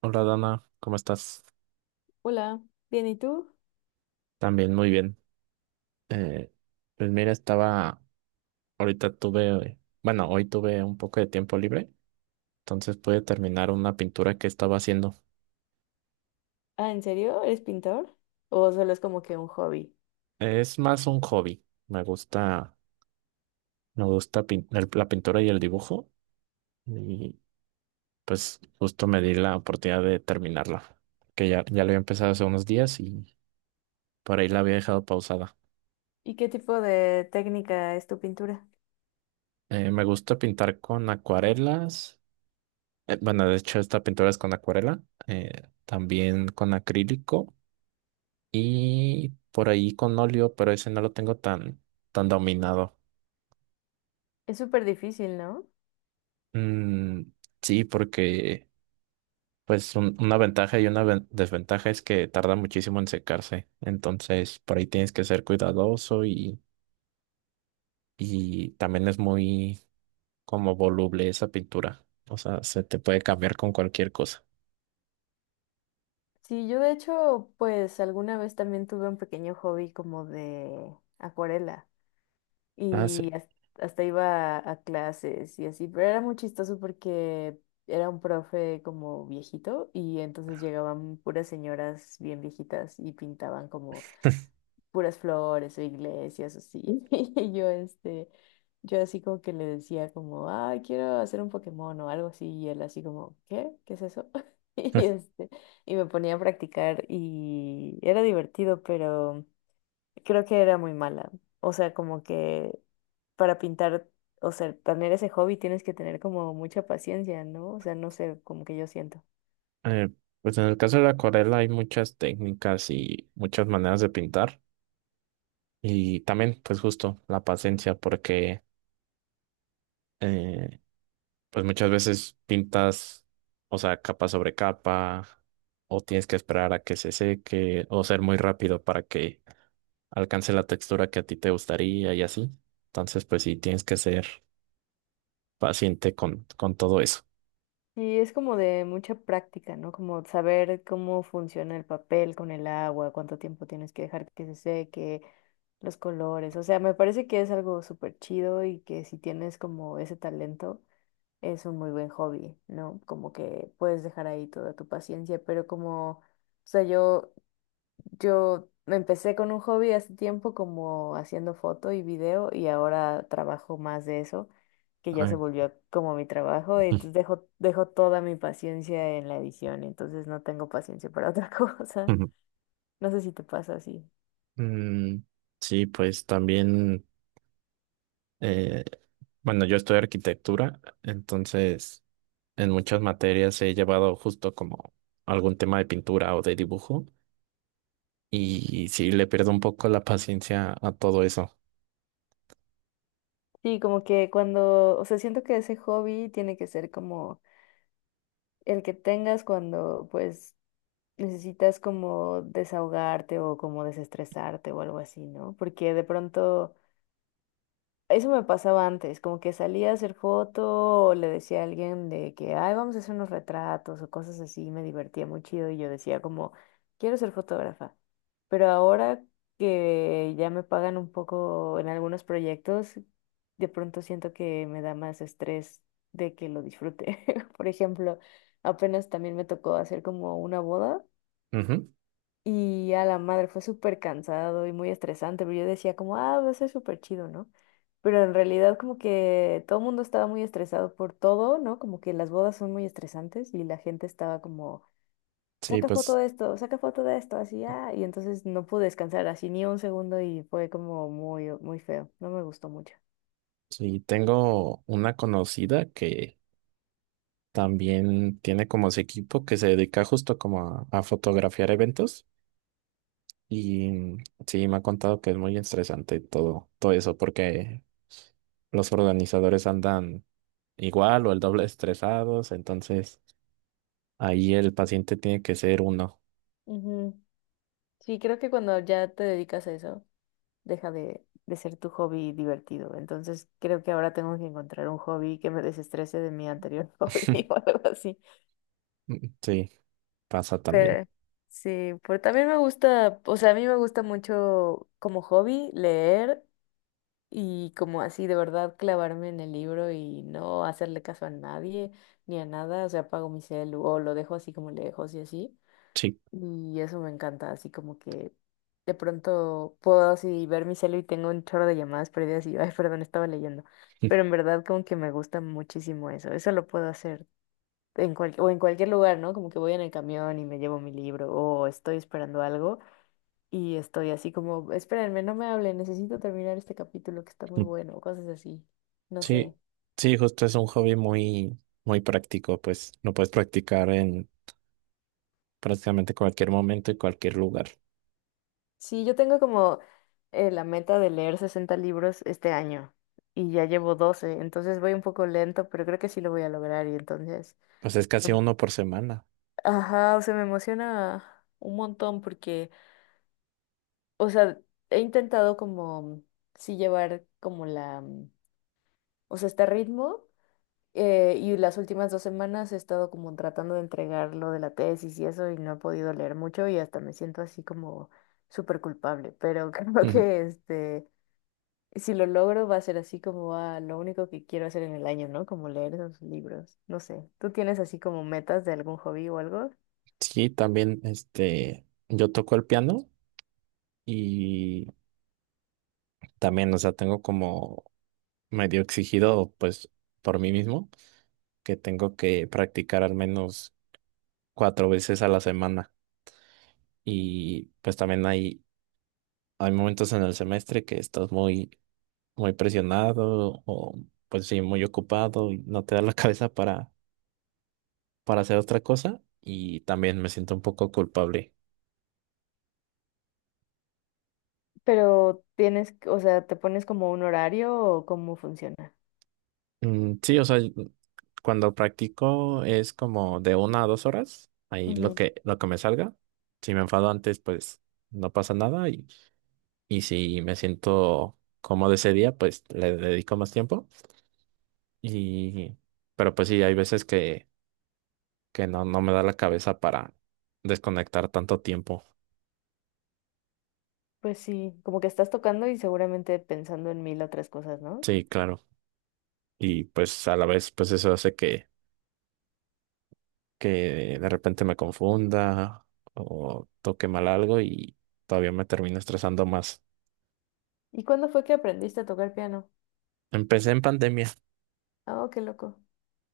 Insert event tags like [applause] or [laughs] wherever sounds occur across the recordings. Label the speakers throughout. Speaker 1: Hola Dana, ¿cómo estás?
Speaker 2: Hola, bien, ¿y tú?
Speaker 1: También muy bien. Eh, pues mira, bueno, hoy tuve un poco de tiempo libre, entonces pude terminar una pintura que estaba haciendo.
Speaker 2: Ah, ¿en serio? ¿Eres pintor? ¿O solo es como que un hobby?
Speaker 1: Es más un hobby, me gusta la pintura y el dibujo y pues justo me di la oportunidad de terminarla, que ya lo había empezado hace unos días y por ahí la había dejado pausada.
Speaker 2: ¿Y qué tipo de técnica es tu pintura?
Speaker 1: Me gusta pintar con acuarelas. Bueno, de hecho, esta pintura es con acuarela, también con acrílico y por ahí con óleo, pero ese no lo tengo tan dominado.
Speaker 2: Es súper difícil, ¿no?
Speaker 1: Mm, sí, porque pues una ventaja y una desventaja es que tarda muchísimo en secarse. Entonces, por ahí tienes que ser cuidadoso, y también es muy como voluble esa pintura. O sea, se te puede cambiar con cualquier cosa.
Speaker 2: Sí, yo de hecho, pues alguna vez también tuve un pequeño hobby como de acuarela
Speaker 1: Ah,
Speaker 2: y
Speaker 1: sí.
Speaker 2: hasta iba a clases y así, pero era muy chistoso porque era un profe como viejito y entonces llegaban puras señoras bien viejitas y pintaban como
Speaker 1: [laughs]
Speaker 2: puras flores o iglesias, así. [laughs] Y yo, este, yo así como que le decía como, ay, quiero hacer un Pokémon o algo así, y él así como, ¿qué? ¿Qué es eso? [laughs] Y este, y me ponía a practicar y era divertido, pero creo que era muy mala. O sea, como que para pintar, o sea, tener ese hobby tienes que tener como mucha paciencia, ¿no? O sea, no sé, como que yo siento.
Speaker 1: Eh, pues en el caso de la acuarela hay muchas técnicas y muchas maneras de pintar y también pues justo la paciencia porque eh, pues muchas veces o sea, capa sobre capa o tienes que esperar a que se seque o ser muy rápido para que alcance la textura que a ti te gustaría y así. Entonces pues sí, tienes que ser paciente con todo eso.
Speaker 2: Y es como de mucha práctica, ¿no? Como saber cómo funciona el papel con el agua, cuánto tiempo tienes que dejar que se seque, los colores. O sea, me parece que es algo súper chido y que si tienes como ese talento, es un muy buen hobby, ¿no? Como que puedes dejar ahí toda tu paciencia, pero como, o sea, yo me empecé con un hobby hace tiempo como haciendo foto y video y ahora trabajo más de eso, que ya se
Speaker 1: Ay.
Speaker 2: volvió como mi trabajo, entonces
Speaker 1: [laughs]
Speaker 2: dejo, dejo toda mi paciencia en la edición, entonces no tengo paciencia para otra [laughs] cosa. No sé si te pasa así.
Speaker 1: Mm, sí, pues también. Eh, bueno, yo estudio arquitectura, entonces en muchas materias he llevado justo como algún tema de pintura o de dibujo y sí le pierdo un poco la paciencia a todo eso.
Speaker 2: Sí, como que cuando, o sea, siento que ese hobby tiene que ser como el que tengas cuando pues necesitas como desahogarte o como desestresarte o algo así, ¿no? Porque de pronto. Eso me pasaba antes, como que salía a hacer foto o le decía a alguien de que, ay, vamos a hacer unos retratos o cosas así, me divertía muy chido y yo decía como, quiero ser fotógrafa. Pero ahora que ya me pagan un poco en algunos proyectos, de pronto siento que me da más estrés de que lo disfrute. [laughs] Por ejemplo, apenas también me tocó hacer como una boda.
Speaker 1: Ujú.
Speaker 2: Y a la madre fue súper cansado y muy estresante, pero yo decía como, ah, va a ser súper chido, ¿no? Pero en realidad como que todo el mundo estaba muy estresado por todo, ¿no? Como que las bodas son muy estresantes y la gente estaba como,
Speaker 1: Sí,
Speaker 2: saca foto
Speaker 1: pues
Speaker 2: de esto, saca foto de esto, así, ah, y entonces no pude descansar así ni un segundo y fue como muy, muy feo, no me gustó mucho.
Speaker 1: sí, tengo una conocida que también tiene como su equipo que se dedica justo como a fotografiar eventos. Y sí, me ha contado que es muy estresante todo eso, porque los organizadores andan igual o el doble [laughs] estresados, entonces ahí el paciente tiene que ser uno.
Speaker 2: Ujú. Sí, creo que cuando ya te dedicas a eso, deja de ser tu hobby divertido. Entonces creo que ahora tengo que encontrar un hobby que me desestrese de mi anterior [laughs] hobby o
Speaker 1: [laughs]
Speaker 2: algo así.
Speaker 1: Sí, pasa también.
Speaker 2: Pero sí, pero también me gusta, o sea, a mí me gusta mucho como hobby leer y como así de verdad clavarme en el libro y no hacerle caso a nadie ni a nada. O sea, apago mi celu o lo dejo así como lejos y así.
Speaker 1: Sí.
Speaker 2: Y eso me encanta, así como que de pronto puedo así ver mi celu y tengo un chorro de llamadas perdidas y, ay, perdón, estaba leyendo. Pero en verdad como que me gusta muchísimo eso. Eso lo puedo hacer en cual, o en cualquier lugar, ¿no? Como que voy en el camión y me llevo mi libro o estoy esperando algo y estoy así como, espérenme, no me hablen, necesito terminar este capítulo que está muy
Speaker 1: [laughs]
Speaker 2: bueno, o cosas así. No sé.
Speaker 1: Sí, sí, justo es un hobby muy práctico, pues lo puedes practicar en prácticamente cualquier momento y cualquier lugar.
Speaker 2: Sí, yo tengo como la meta de leer 60 libros este año y ya llevo 12, entonces voy un poco lento, pero creo que sí lo voy a lograr y entonces,
Speaker 1: Pues es casi
Speaker 2: em-
Speaker 1: uno por semana.
Speaker 2: ajá, o sea, me emociona un montón porque, o sea, he intentado como, sí llevar como la, o sea, este ritmo y las últimas dos semanas he estado como tratando de entregar lo de la tesis y eso y no he podido leer mucho y hasta me siento así como súper culpable, pero [laughs] creo
Speaker 1: [laughs]
Speaker 2: que este. Si lo logro, va a ser así como a lo único que quiero hacer en el año, ¿no? Como leer esos libros. No sé. ¿Tú tienes así como metas de algún hobby o algo?
Speaker 1: Sí, también este, yo toco el piano y también, o sea, tengo como medio exigido, pues, por mí mismo, que tengo que practicar al menos cuatro veces a la semana. Y pues también hay momentos en el semestre que estás muy presionado o pues sí, muy ocupado y no te da la [laughs] cabeza para hacer otra cosa. Y también me siento un poco culpable.
Speaker 2: Pero tienes, o sea, ¿te pones como un horario o cómo funciona?
Speaker 1: Mm, sí, o sea, cuando practico es como de una a dos horas, ahí lo
Speaker 2: Ujú.
Speaker 1: lo que me salga. Si me enfado antes, pues no pasa nada, y si me siento cómodo ese día, pues le dedico más tiempo. Y, pero pues sí, hay veces que no, no me da la cabeza para desconectar tanto tiempo.
Speaker 2: Pues sí, como que estás tocando y seguramente pensando en mil otras cosas, ¿no?
Speaker 1: Sí, claro. Y pues a la vez, pues eso hace que de repente me confunda o toque mal algo y todavía me termino estresando más.
Speaker 2: ¿Y cuándo fue que aprendiste a tocar piano?
Speaker 1: Empecé en pandemia,
Speaker 2: Oh, qué loco.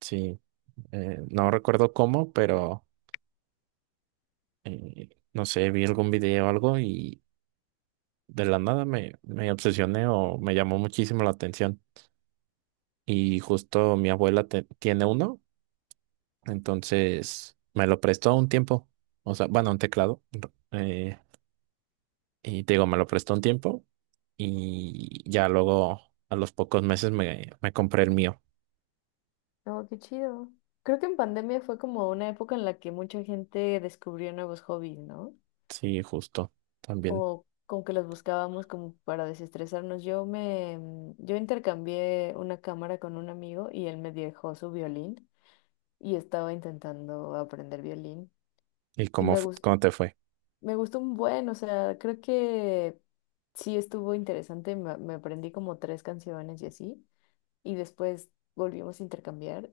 Speaker 1: sí. No recuerdo cómo, pero no sé, vi algún video o algo y de la nada me obsesioné o me llamó muchísimo la atención. Y justo mi abuela tiene uno, entonces me lo prestó un tiempo. O sea, bueno, un teclado. eh, y te digo, me lo prestó un tiempo y ya luego a los pocos meses me compré el mío.
Speaker 2: Oh, qué chido. Creo que en pandemia fue como una época en la que mucha gente descubrió nuevos hobbies, ¿no?
Speaker 1: Sí, justo, también.
Speaker 2: O como que los buscábamos como para desestresarnos. Yo me, yo intercambié una cámara con un amigo y él me dejó su violín y estaba intentando aprender violín
Speaker 1: ¿Y
Speaker 2: y
Speaker 1: cómo, cómo te fue?
Speaker 2: me gustó un buen, o sea, creo que sí estuvo interesante, me aprendí como tres canciones y así y después volvimos a intercambiar.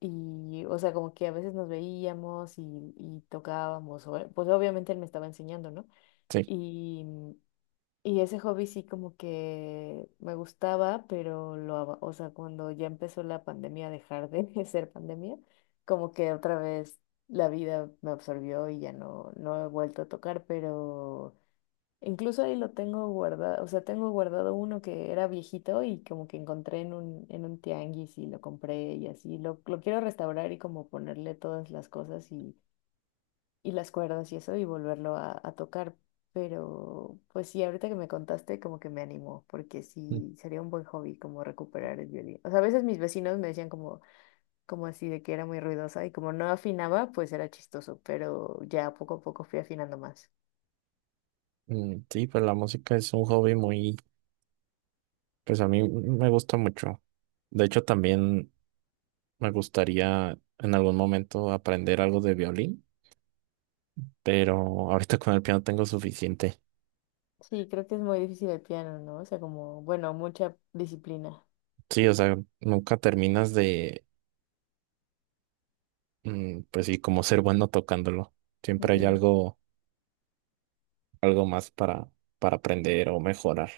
Speaker 2: Y, o sea, como que a veces nos veíamos y tocábamos, o pues obviamente él me estaba enseñando, ¿no?
Speaker 1: Sí.
Speaker 2: Y, y ese hobby sí como que me gustaba, pero lo, aba- o sea, cuando ya empezó la pandemia, a dejar de [laughs] ser pandemia, como que otra vez la vida me absorbió y ya no, no he vuelto a tocar, pero incluso ahí lo tengo guardado, o sea, tengo guardado uno que era viejito y como que encontré en un tianguis y lo compré y así, lo quiero restaurar y como ponerle todas las cosas y las cuerdas y eso y volverlo a tocar. Pero pues sí, ahorita que me contaste como que me animó, porque sí, sería un buen hobby como recuperar el violín. O sea, a veces mis vecinos me decían como, como así de que era muy ruidosa y como no afinaba, pues era chistoso, pero ya poco a poco fui afinando más.
Speaker 1: Mm, sí, pues la música es un hobby muy, pues a mí me gusta mucho. De hecho, también me gustaría en algún momento aprender algo de violín, pero ahorita con el piano tengo suficiente.
Speaker 2: Sí, creo que es muy difícil el piano, ¿no? O sea, como, bueno, mucha disciplina.
Speaker 1: Sí, o sea, nunca terminas mm, pues sí, como ser bueno tocándolo. Siempre hay
Speaker 2: Ujú.
Speaker 1: algo, algo más para aprender o mejorar.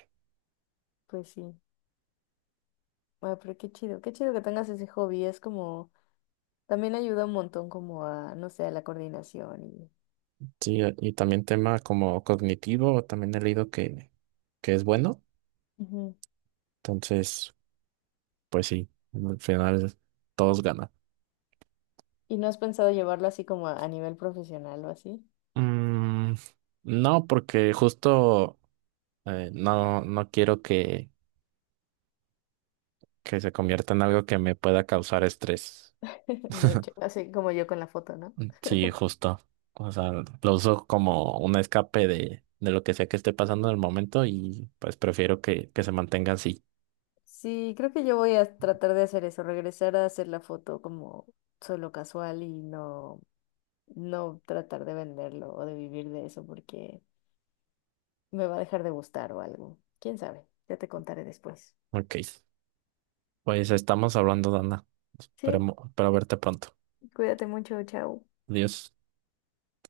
Speaker 2: Pues sí. Ah, pero qué chido que tengas ese hobby, es como, también ayuda un montón como a, no sé, a la coordinación y...
Speaker 1: Sí, y también tema como cognitivo, también he leído que es bueno.
Speaker 2: Ujú.
Speaker 1: Entonces, pues sí, al final todos ganan.
Speaker 2: ¿Y no has pensado llevarlo así como a nivel profesional o así?
Speaker 1: Mm, no, porque justo no, no quiero que se convierta en algo que me pueda causar estrés.
Speaker 2: [laughs] De hecho, así como yo con la foto, ¿no?
Speaker 1: Mm, sí, justo. O sea, lo uso como un escape de lo que sea que esté pasando en el momento y pues prefiero que se mantenga así.
Speaker 2: Sí, creo que yo voy a tratar de hacer eso, regresar a hacer la foto como solo casual y no, no tratar de venderlo o de vivir de eso porque me va a dejar de gustar o algo. ¿Quién sabe? Ya te contaré después.
Speaker 1: Ok. Pues estamos hablando, Dana.
Speaker 2: Sí,
Speaker 1: Esperemos, espero verte pronto.
Speaker 2: cuídate mucho, chao.
Speaker 1: Adiós.